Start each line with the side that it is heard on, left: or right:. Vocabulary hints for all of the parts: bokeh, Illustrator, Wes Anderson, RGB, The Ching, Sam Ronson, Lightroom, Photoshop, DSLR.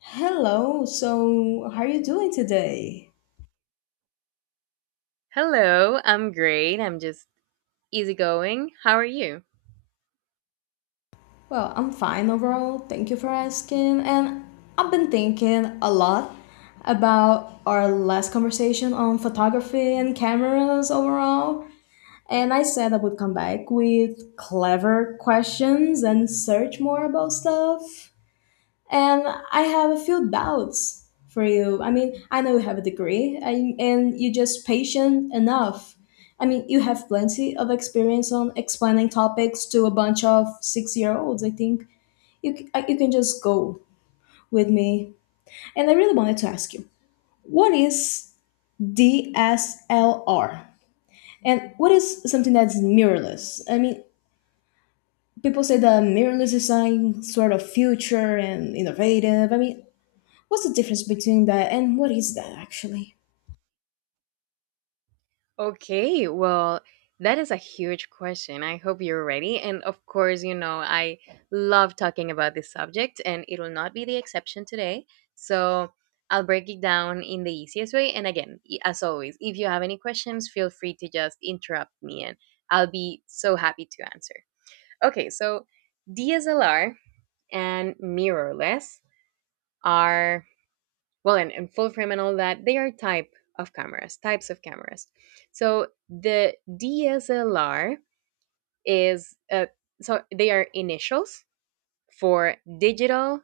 left: Hello, so how are you doing today?
right: Hello, I'm great. I'm just easygoing. How are you?
left: Well, I'm fine overall, thank you for asking. And I've been thinking a lot about our last conversation on photography and cameras overall. And I said I would come back with clever questions and search more about stuff. And I have a few doubts for you. I mean, I know you have a degree and you're just patient enough. I mean, you have plenty of experience on explaining topics to a bunch of 6 year olds. I think you can just go with me. And I really wanted to ask you, what is DSLR? And what is something that's mirrorless? I mean, people say the mirrorless design sort of future and innovative. I mean, what's the difference between that, and what is that actually?
right: Okay, well, that is a huge question. I hope you're ready. And of course, you know, I love talking about this subject, and it will not be the exception today. So I'll break it down in the easiest way. And again, as always, if you have any questions, feel free to just interrupt me, and I'll be so happy to answer. Okay, so DSLR and mirrorless are, well, and full frame and all that, they are type of cameras, types of cameras. So the DSLR is, so they are initials for digital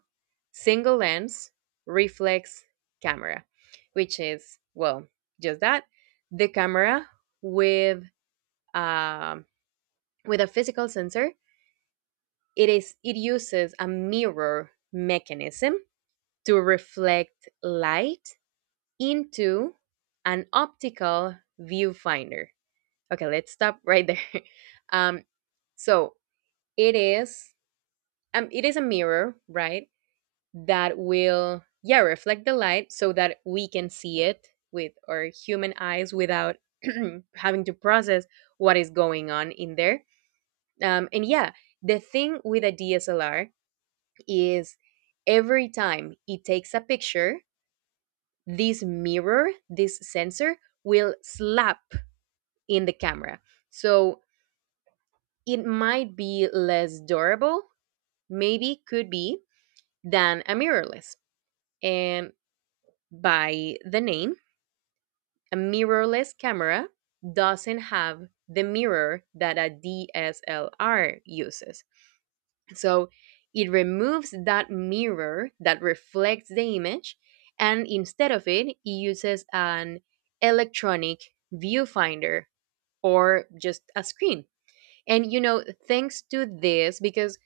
right: single lens reflex camera, which is, well, just that: the camera with, um, with a physical sensor. It uses a mirror mechanism to reflect light into an optical viewfinder. Okay, let's stop right there. um, so it is, it is a mirror, right? That will, yeah, reflect the light so that we can see it with our human eyes without having to process what is going on in there. And yeah, the thing with a DSLR is, every time it takes a picture, this mirror, this sensor will slap in the camera. So it might be less durable, maybe could be, than a mirrorless. And by the name, a mirrorless camera doesn't have the mirror that a DSLR uses. So it removes that mirror that reflects the image, and instead of it, it uses an electronic viewfinder or just a screen. And you know, thanks to this, because,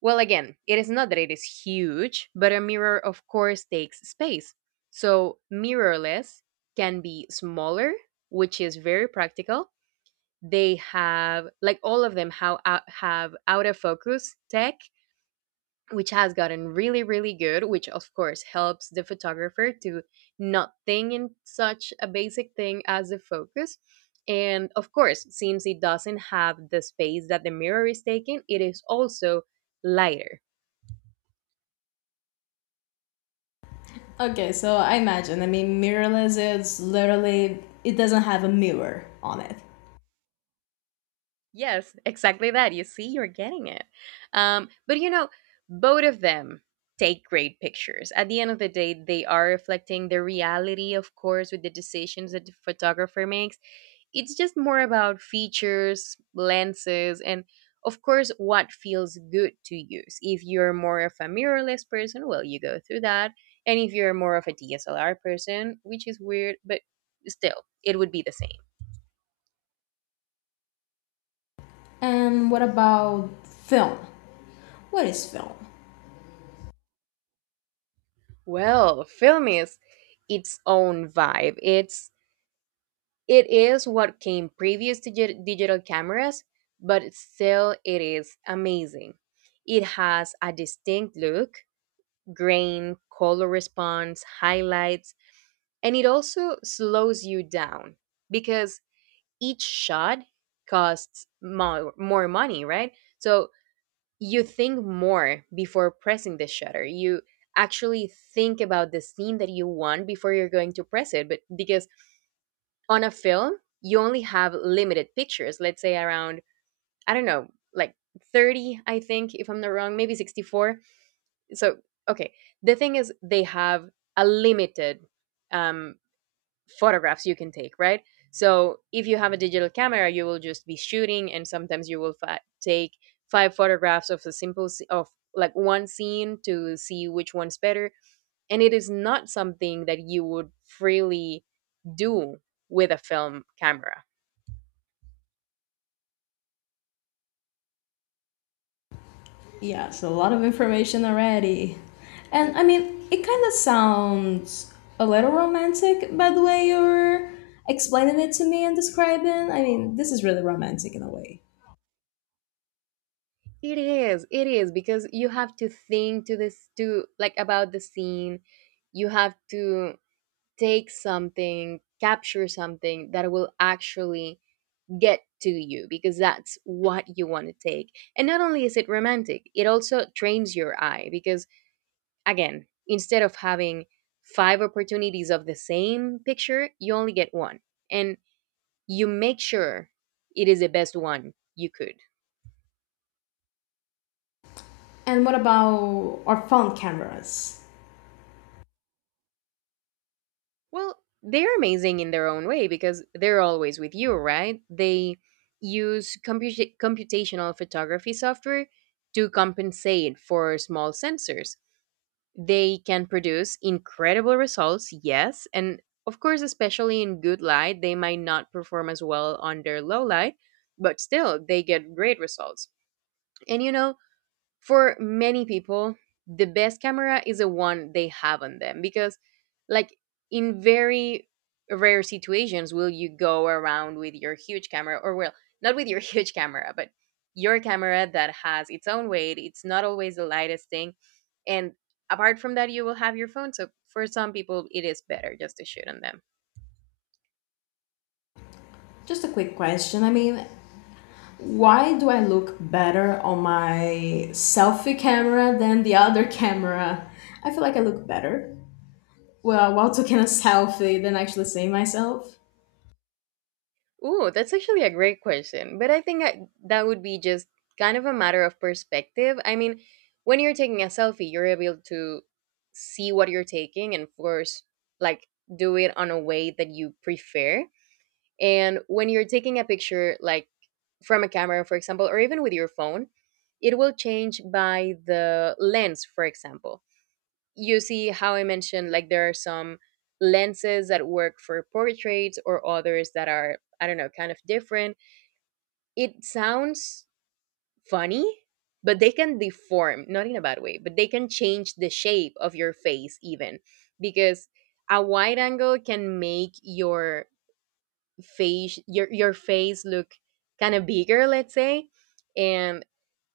right: well, again, it is not that it is huge, but a mirror, of course, takes space. So mirrorless can be smaller, which is very practical. They have, like all of them, how, have out of focus tech, which has gotten really really good, which of course helps the photographer to not think in such a basic thing as the focus. And of course, since it doesn't have the space that the mirror is taking, it is also lighter.
left: Okay, so I imagine. I mean, mirrorless is literally, it doesn't have a mirror on it.
right: Yes, exactly, that, you see, you're getting it. But you know, both of them take great pictures. At the end of the day, they are reflecting the reality, of course with the decisions that the photographer makes. It's just more about features, lenses, and of course what feels good to use. If you're more of a mirrorless person, well, you go through that. And if you're more of a DSLR person, which is weird, but still, it would be the same.
left: And what about film? What is film?
right: Well, film is its own vibe. It is what came previous to digital cameras, but still it is amazing. It has a distinct look, grain, color response, highlights, and it also slows you down, because each shot costs more money, right? So you think more before pressing the shutter. You actually think about the scene that you want before you're going to press it. But because on a film, you only have limited pictures, let's say around, I don't know, like 30, I think, if I'm not wrong, maybe 64. So okay, the thing is, they have a limited, um, photographs you can take, right? So if you have a digital camera, you will just be shooting, and sometimes you will take five photographs of a simple s- of like one scene to see which one's better. And it is not something that you would freely do with a film camera.
left: Yeah, so a lot of information already. And I mean, it kind of sounds a little romantic by the way you're explaining it to me and describing. I mean, this is really romantic in a way.
right: It is, it is, because you have to think to this to like about the scene. You have to take something, capture something that will actually get to you, because that's what you want to take. And not only is it romantic, it also trains your eye, because again, instead of having five opportunities of the same picture, you only get one. And you make sure it is the best one you could.
left: And what about our phone cameras?
right: Well, they're amazing in their own way because they're always with you, right? They use computational photography software to compensate for small sensors. They can produce incredible results, yes, and of course especially in good light. They might not perform as well under low light, but still, they get great results. And you know, for many people, the best camera is the one they have on them, because, like, in very rare situations will you go around with your huge camera. Or well, not with your huge camera, but your camera that has its own weight. It's not always the lightest thing. And apart from that, you will have your phone. So for some people, it is better just to shoot on them.
left: Just a quick question. I mean, why do I look better on my selfie camera than the other camera? I feel like I look better. Well, while taking a selfie than actually seeing myself.
right: Ooh, that's actually a great question. But I think that would be just kind of a matter of perspective. I mean, when you're taking a selfie, you're able to see what you're taking and force, like, do it on a way that you prefer. And when you're taking a picture, like from a camera, for example, or even with your phone, it will change by the lens. For example, you see how I mentioned, like there are some lenses that work for portraits or others that are, I don't know, kind of different. It sounds funny, but they can deform, not in a bad way, but they can change the shape of your face even, because a wide angle can make your face, your face look kind of bigger, let's say. And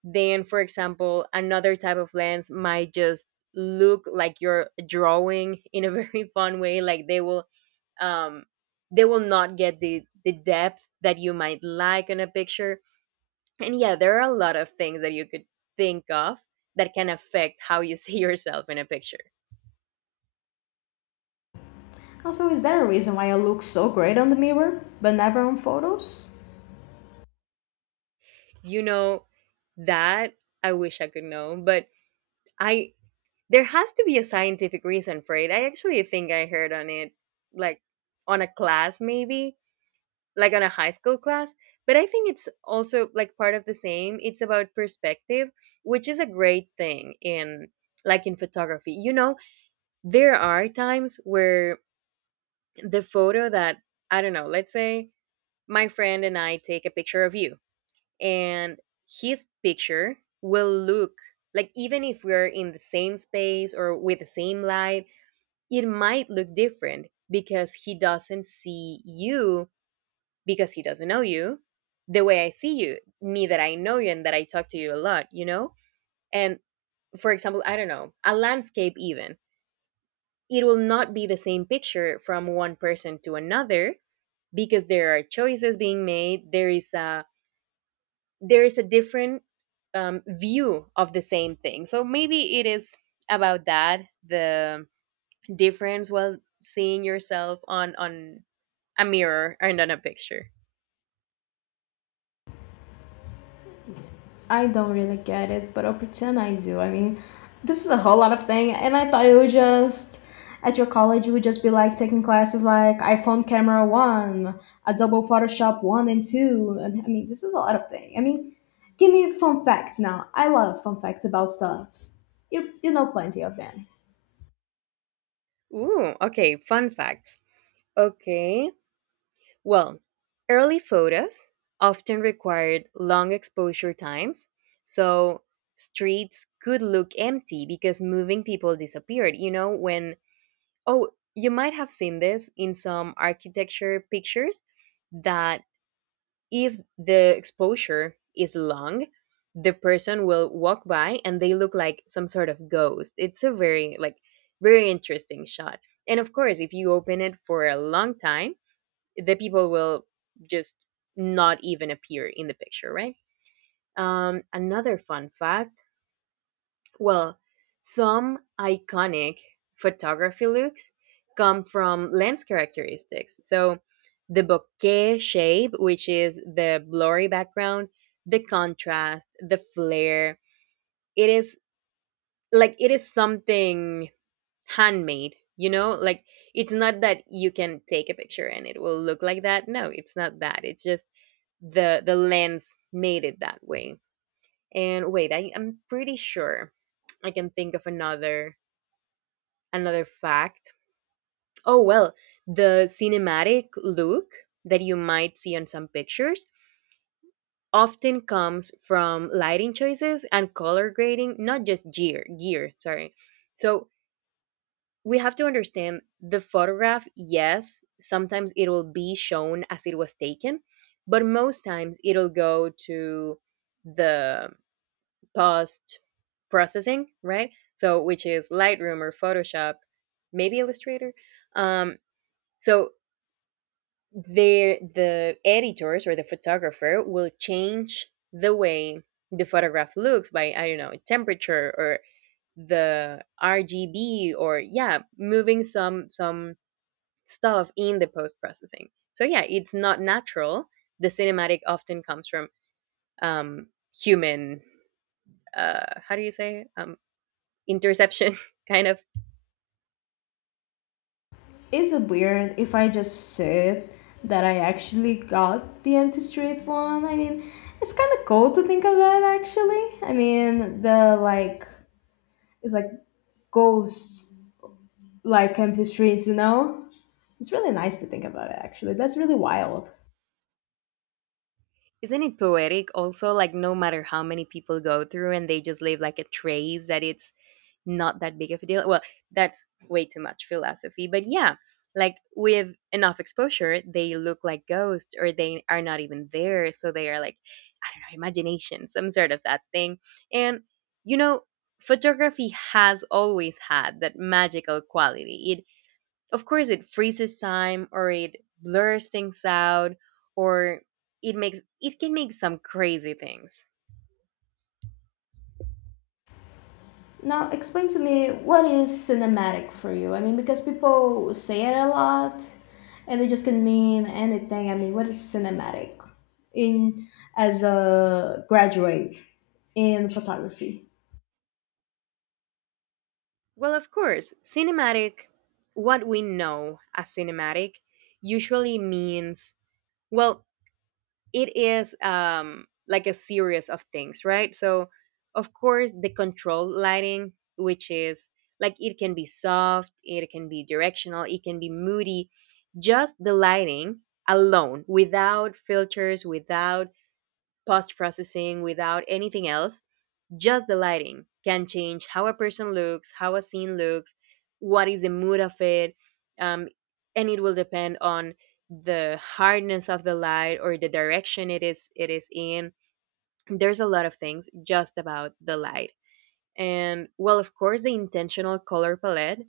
right: then, for example, another type of lens might just look like you're drawing in a very fun way. Like they will, um they will not get the depth that you might like in a picture. And yeah, there are a lot of things that you could think of that can affect how you see yourself in a picture.
left: Also, is there a reason why I look so great on the mirror but never on photos?
right: You know that, I wish I could know, but, I, there has to be a scientific reason for it. I actually think I heard on it, like on a class, maybe, like on a high school class. But I think it's also like part of the same: it's about perspective, which is a great thing in, like, in photography. You know, there are times where the photo that, I don't know, let's say my friend and I take a picture of you, and his picture will look like, even if we're in the same space or with the same light, it might look different because he doesn't see you, because he doesn't know you the way I see you, me that I know you and that I talk to you a lot, you know? And for example, I don't know, a landscape, even, it will not be the same picture from one person to another, because there are choices being made. There is a different, view of the same thing. So maybe it is about that, the difference while seeing yourself on, a mirror and on a picture.
left: I don't really get it, but I'll pretend I do. I mean, this is a whole lot of thing, and I thought it would just, at your college you would just be like taking classes like iPhone camera one, Adobe Photoshop one and two, and I mean this is a lot of thing. I mean, give me fun facts now. I love fun facts about stuff. You know plenty of them.
right: Ooh, okay, fun facts. Okay, well, early photos often required long exposure times, so streets could look empty because moving people disappeared. You know, when, oh, you might have seen this in some architecture pictures, that if the exposure is long, the person will walk by and they look like some sort of ghost. It's a very, like, very interesting shot. And of course, if you open it for a long time, the people will just not even appear in the picture, right? Another fun fact, well, some iconic photography looks come from lens characteristics. So the bokeh shape, which is the blurry background, the contrast, the flare. It is, like, it is something handmade, you know? Like it's not that you can take a picture and it will look like that. No, it's not that. It's just the lens made it that way. And wait, I'm pretty sure I can think of another, another fact. Oh well, the cinematic look that you might see on some pictures often comes from lighting choices and color grading, not just gear, sorry. So we have to understand the photograph. Yes, sometimes it will be shown as it was taken, but most times it'll go to the post processing, right? So, which is Lightroom or Photoshop, maybe Illustrator. Um, so the editors or the photographer will change the way the photograph looks by, I don't know, temperature or the RGB, or yeah, moving some stuff in the post processing. So yeah, it's not natural. The cinematic often comes from, um, human. How do you say interception kind of.
left: Is it weird if I just said that I actually got the empty street one? I mean, it's kind of cool to think of that actually. I mean, the, like, it's like ghosts, like empty streets, you know, it's really nice to think about it actually. That's really wild.
right: Isn't it poetic also, like no matter how many people go through and they just leave like a trace that it's not that big of a deal. Well, that's way too much philosophy, but yeah, like with enough exposure they look like ghosts or they are not even there, so they are like, I don't know, imagination, some sort of that thing. And you know photography has always had that magical quality. It Of course, it freezes time or it blurs things out, or it can make some crazy things.
left: Now, explain to me, what is cinematic for you? I mean, because people say it a lot and it just can mean anything. I mean, what is cinematic, in, as a graduate in photography?
right: Well, of course, cinematic, what we know as cinematic usually means, well, it is like a series of things, right? So of course the control lighting, which is like, it can be soft, it can be directional, it can be moody. Just the lighting alone, without filters, without post processing, without anything else, just the lighting can change how a person looks, how a scene looks, what is the mood of it, um, and it will depend on the hardness of the light or the direction it is in. There's a lot of things just about the light. And well, of course, the intentional color palette,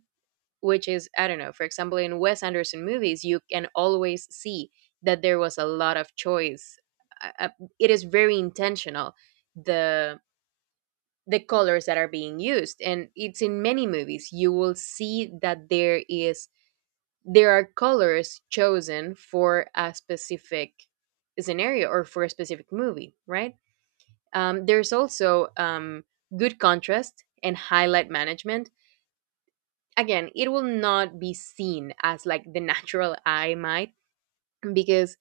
right: which is, I don't know, for example, in Wes Anderson movies, you can always see that there was a lot of choice. Uh, uh, it is very intentional, the colors that are being used, and it's in many movies you will see that there are colors chosen for a specific scenario or for a specific movie, right? There's also good contrast and highlight management. Again, it will not be seen as like the natural eye might, because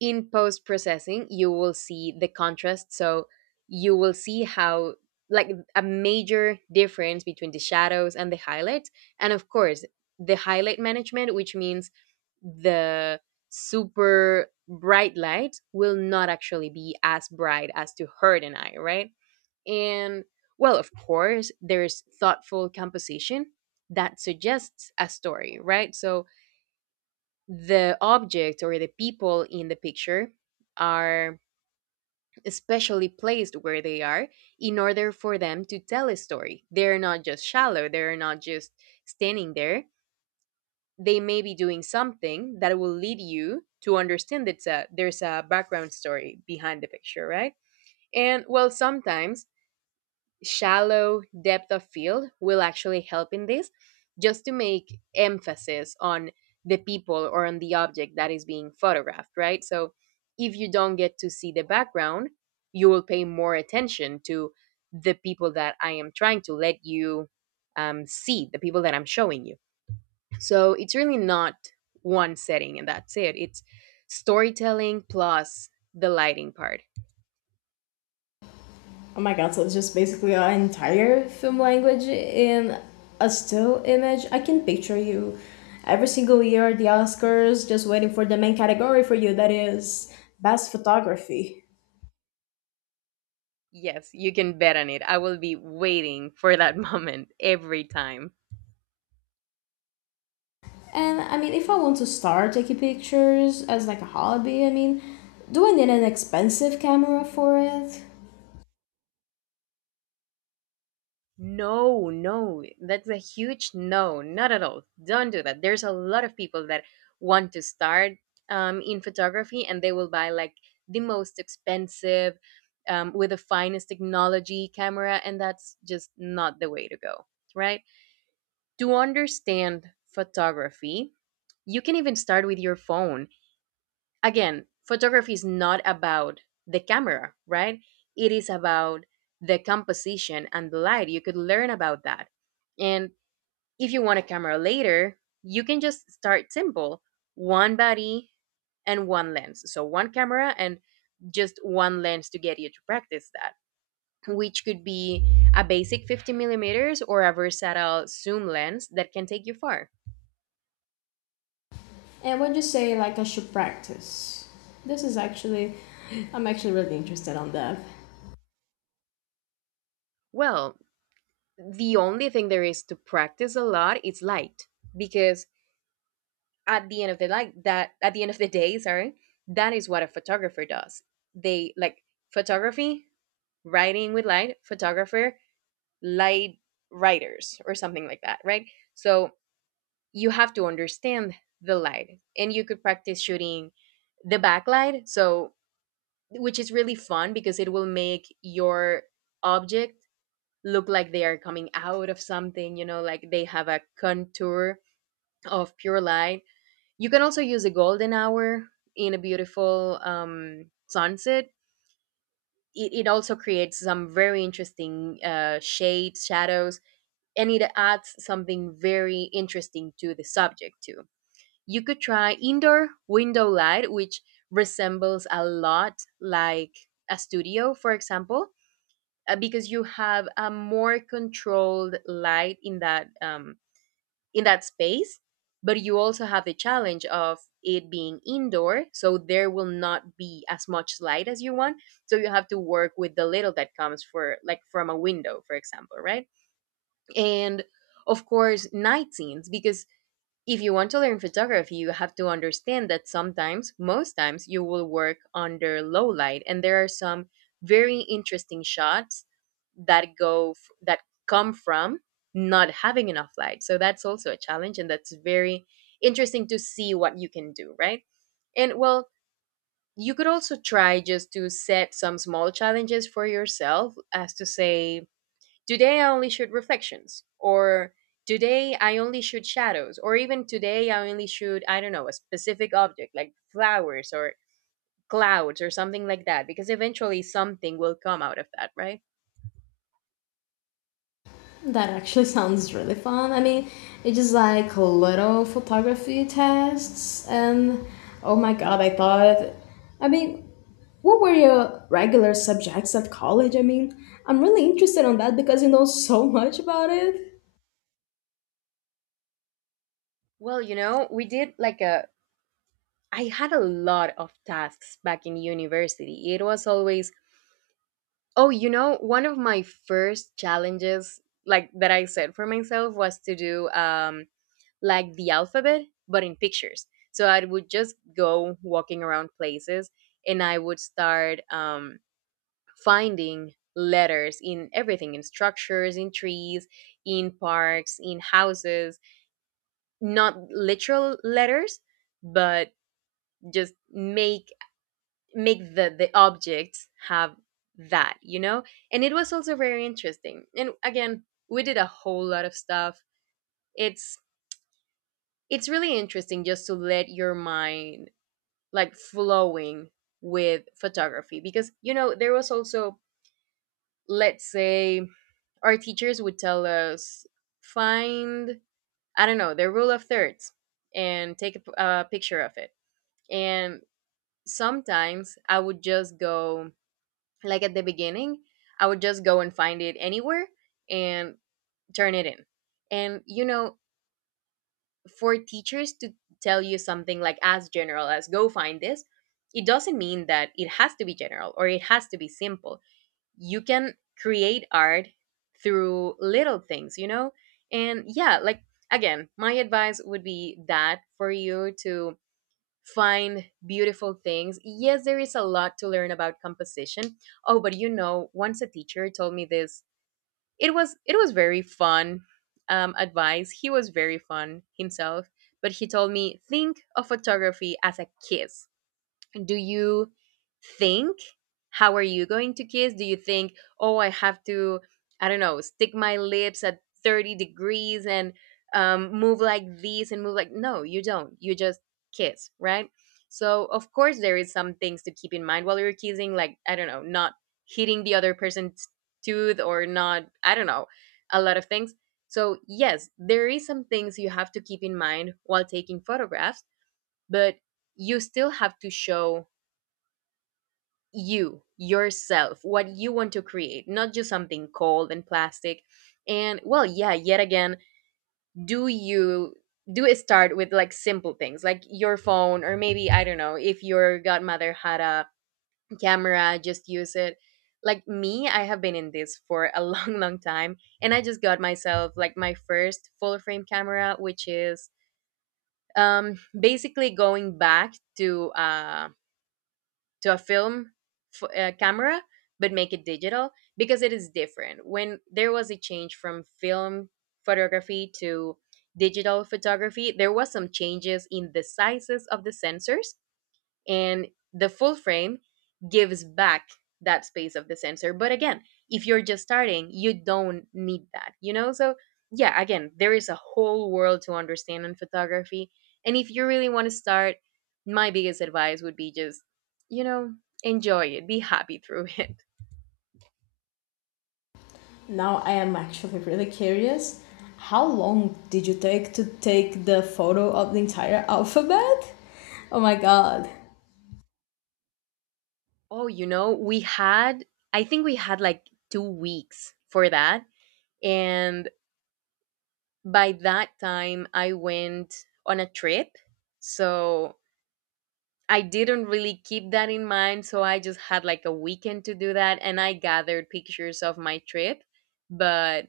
right: in post processing you will see the contrast, so you will see how, like, a major difference between the shadows and the highlights. And of course the highlight management, which means the super bright light will not actually be as bright as to hurt an eye, right? And well, of course, there's thoughtful composition that suggests a story, right? So the object or the people in the picture are especially placed where they are in order for them to tell a story. They're not just shallow, they're not just standing there. They may be doing something that will lead you to understand that there's a background story behind the picture, right? And well, sometimes shallow depth of field will actually help in this, just to make emphasis on the people or on the object that is being photographed, right? So if you don't get to see the background, you will pay more attention to the people that I am trying to let you, see the people that I'm showing you. So it's really not one setting and that's it, it's storytelling plus the lighting part.
left: Oh my god, so it's just basically an entire film language in a still image. I can picture you every single year at the Oscars just waiting for the main category for you, that is best photography.
right: Yes, you can bet on it. I will be waiting for that moment every time.
left: And I mean, if I want to start taking pictures as like a hobby, I mean, do I need an expensive camera for it?
right: No, no, that's a huge no. Not at all. Don't do that. There's a lot of people that want to start in photography and they will buy like the most expensive, with the finest technology camera, and that's just not the way to go, right? To understand photography, you can even start with your phone. Again, photography is not about the camera, right? It is about the composition and the light. You could learn about that. And if you want a camera later, you can just start simple, one body and one lens. So, one camera and just one lens to get you to practice that, which could be a basic 50 millimeters or a versatile zoom lens that can take you far.
left: And would you say like I should practice? This is actually, I'm actually really interested on that.
right: Well, the only thing there is to practice a lot is light, because at the end of the day, sorry, that is what a photographer does. They, like, photography, writing with light, photographer, light writers, or something like that, right? So you have to understand the light, and you could practice shooting the backlight, so, which is really fun because it will make your object look like they are coming out of something, you know, like they have a contour of pure light. You can also use a golden hour in a beautiful sunset. It also creates some very interesting shades, shadows, and it adds something very interesting to the subject, too. You could try indoor window light, which resembles a lot, like, a studio, for example, because you have a more controlled light in that, in that space, but you also have the challenge of it being indoor, so there will not be as much light as you want, so you have to work with the little that comes for, like, from a window for example, right? And of course night scenes, because if you want to learn photography, you have to understand that sometimes, most times, you will work under low light, and there are some very interesting shots that come from not having enough light. So that's also a challenge, and that's very interesting to see what you can do, right? And well, you could also try just to set some small challenges for yourself, as to say, today I only shoot reflections, or today I only shoot shadows, or even today I only shoot, I don't know, a specific object like flowers or clouds or something like that, because eventually something will come out of that, right?
left: That actually sounds really fun. I mean, it's just like little photography tests, and oh my god, I thought. I mean, what were your regular subjects at college? I mean, I'm really interested on that because you know so much about it.
right: Well, you know, we did like a, I had a lot of tasks back in university. It was always, oh, you know, one of my first challenges, like that I set for myself was to do, like, the alphabet, but in pictures. So I would just go walking around places and I would start finding letters in everything, in structures, in trees, in parks, in houses, not literal letters, but just make the objects have that, you know? And it was also very interesting, and again, we did a whole lot of stuff. it's it's really interesting just to let your mind, like, flowing with photography, because you know there was also, let's say, our teachers would tell us, find, I don't know, the rule of thirds and take a picture of it. And sometimes I would just go, like at the beginning, I would just go and find it anywhere and turn it in, and, you know, for teachers to tell you something like as general as go find this, it doesn't mean that it has to be general or it has to be simple. You can create art through little things, you know? And yeah, like, again, my advice would be that for you to find beautiful things. Yes, there is a lot to learn about composition. Oh, but you know, once a teacher told me this, it was very fun advice. He was very fun himself, but he told me, think of photography as a kiss. Do you think, how are you going to kiss? Do you think, oh, I have to, I don't know, stick my lips at 30 degrees and move like this and move like, no, you don't, you just kiss, right? So of course there is some things to keep in mind while you're kissing, like, I don't know, not hitting the other person's tooth or not, I don't know, a lot of things. So yes, there is some things you have to keep in mind while taking photographs, but you still have to show, you yourself, what you want to create, not just something cold and plastic. And well, yeah, yet again, do you do it, start with like simple things like your phone, or maybe, I don't know, if your godmother had a camera, just use it. Like me, I have been in this for a long long time, and I just got myself, like, my first full frame camera, which is basically going back to a film camera, but make it digital. Because it is different, when there was a change from film photography to digital photography there was some changes in the sizes of the sensors, and the full frame gives back that space of the sensor. But again, if you're just starting you don't need that, you know? So yeah, again, there is a whole world to understand in photography, and if you really want to start, my biggest advice would be just, you know, enjoy it, be happy through it.
left: Now I am actually really curious. How long did you take to take the photo of the entire alphabet? Oh my god,
right: Oh, you know, we had, I think we had like 2 weeks for that, and by that time I went on a trip, so I didn't really keep that in mind, so I just had like a weekend to do that and I gathered pictures of my trip. But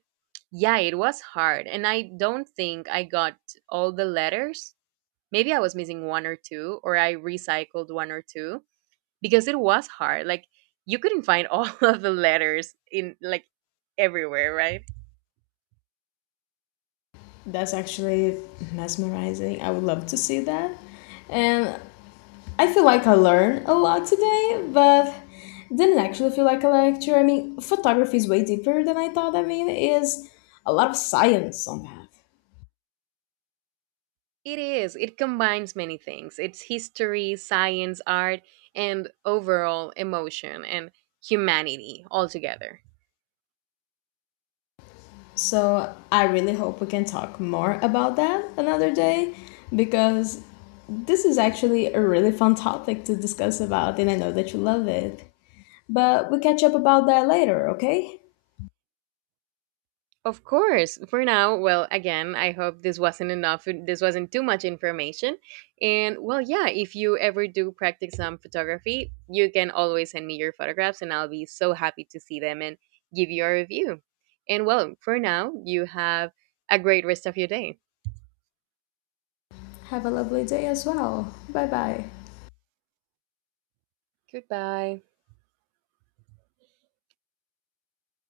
right: yeah, it was hard. And I don't think I got all the letters. Maybe I was missing one or two, or I recycled one or two because it was hard. Like, you couldn't find all of the letters in like everywhere, right?
left: that's actually mesmerizing. I would love to see that. And I feel like I learned a lot today, but didn't actually feel like a lecture. I mean, photography is way deeper than I thought. I mean, it is a lot of science on that.
right: It is. It combines many things. It's history, science, art, and overall emotion and humanity all together.
left: So I really hope we can talk more about that another day, because this is actually a really fun topic to discuss about, and I know that you love it. But we'll catch up about that later, okay?
right: Of course. For now, well, again, I hope this wasn't enough. This wasn't too much information. And well, yeah, if you ever do practice some photography, you can always send me your photographs and I'll be so happy to see them and give you a review. And well, for now, you have a great rest of your day.
left: Have a lovely day as well. Bye bye.
right: Goodbye.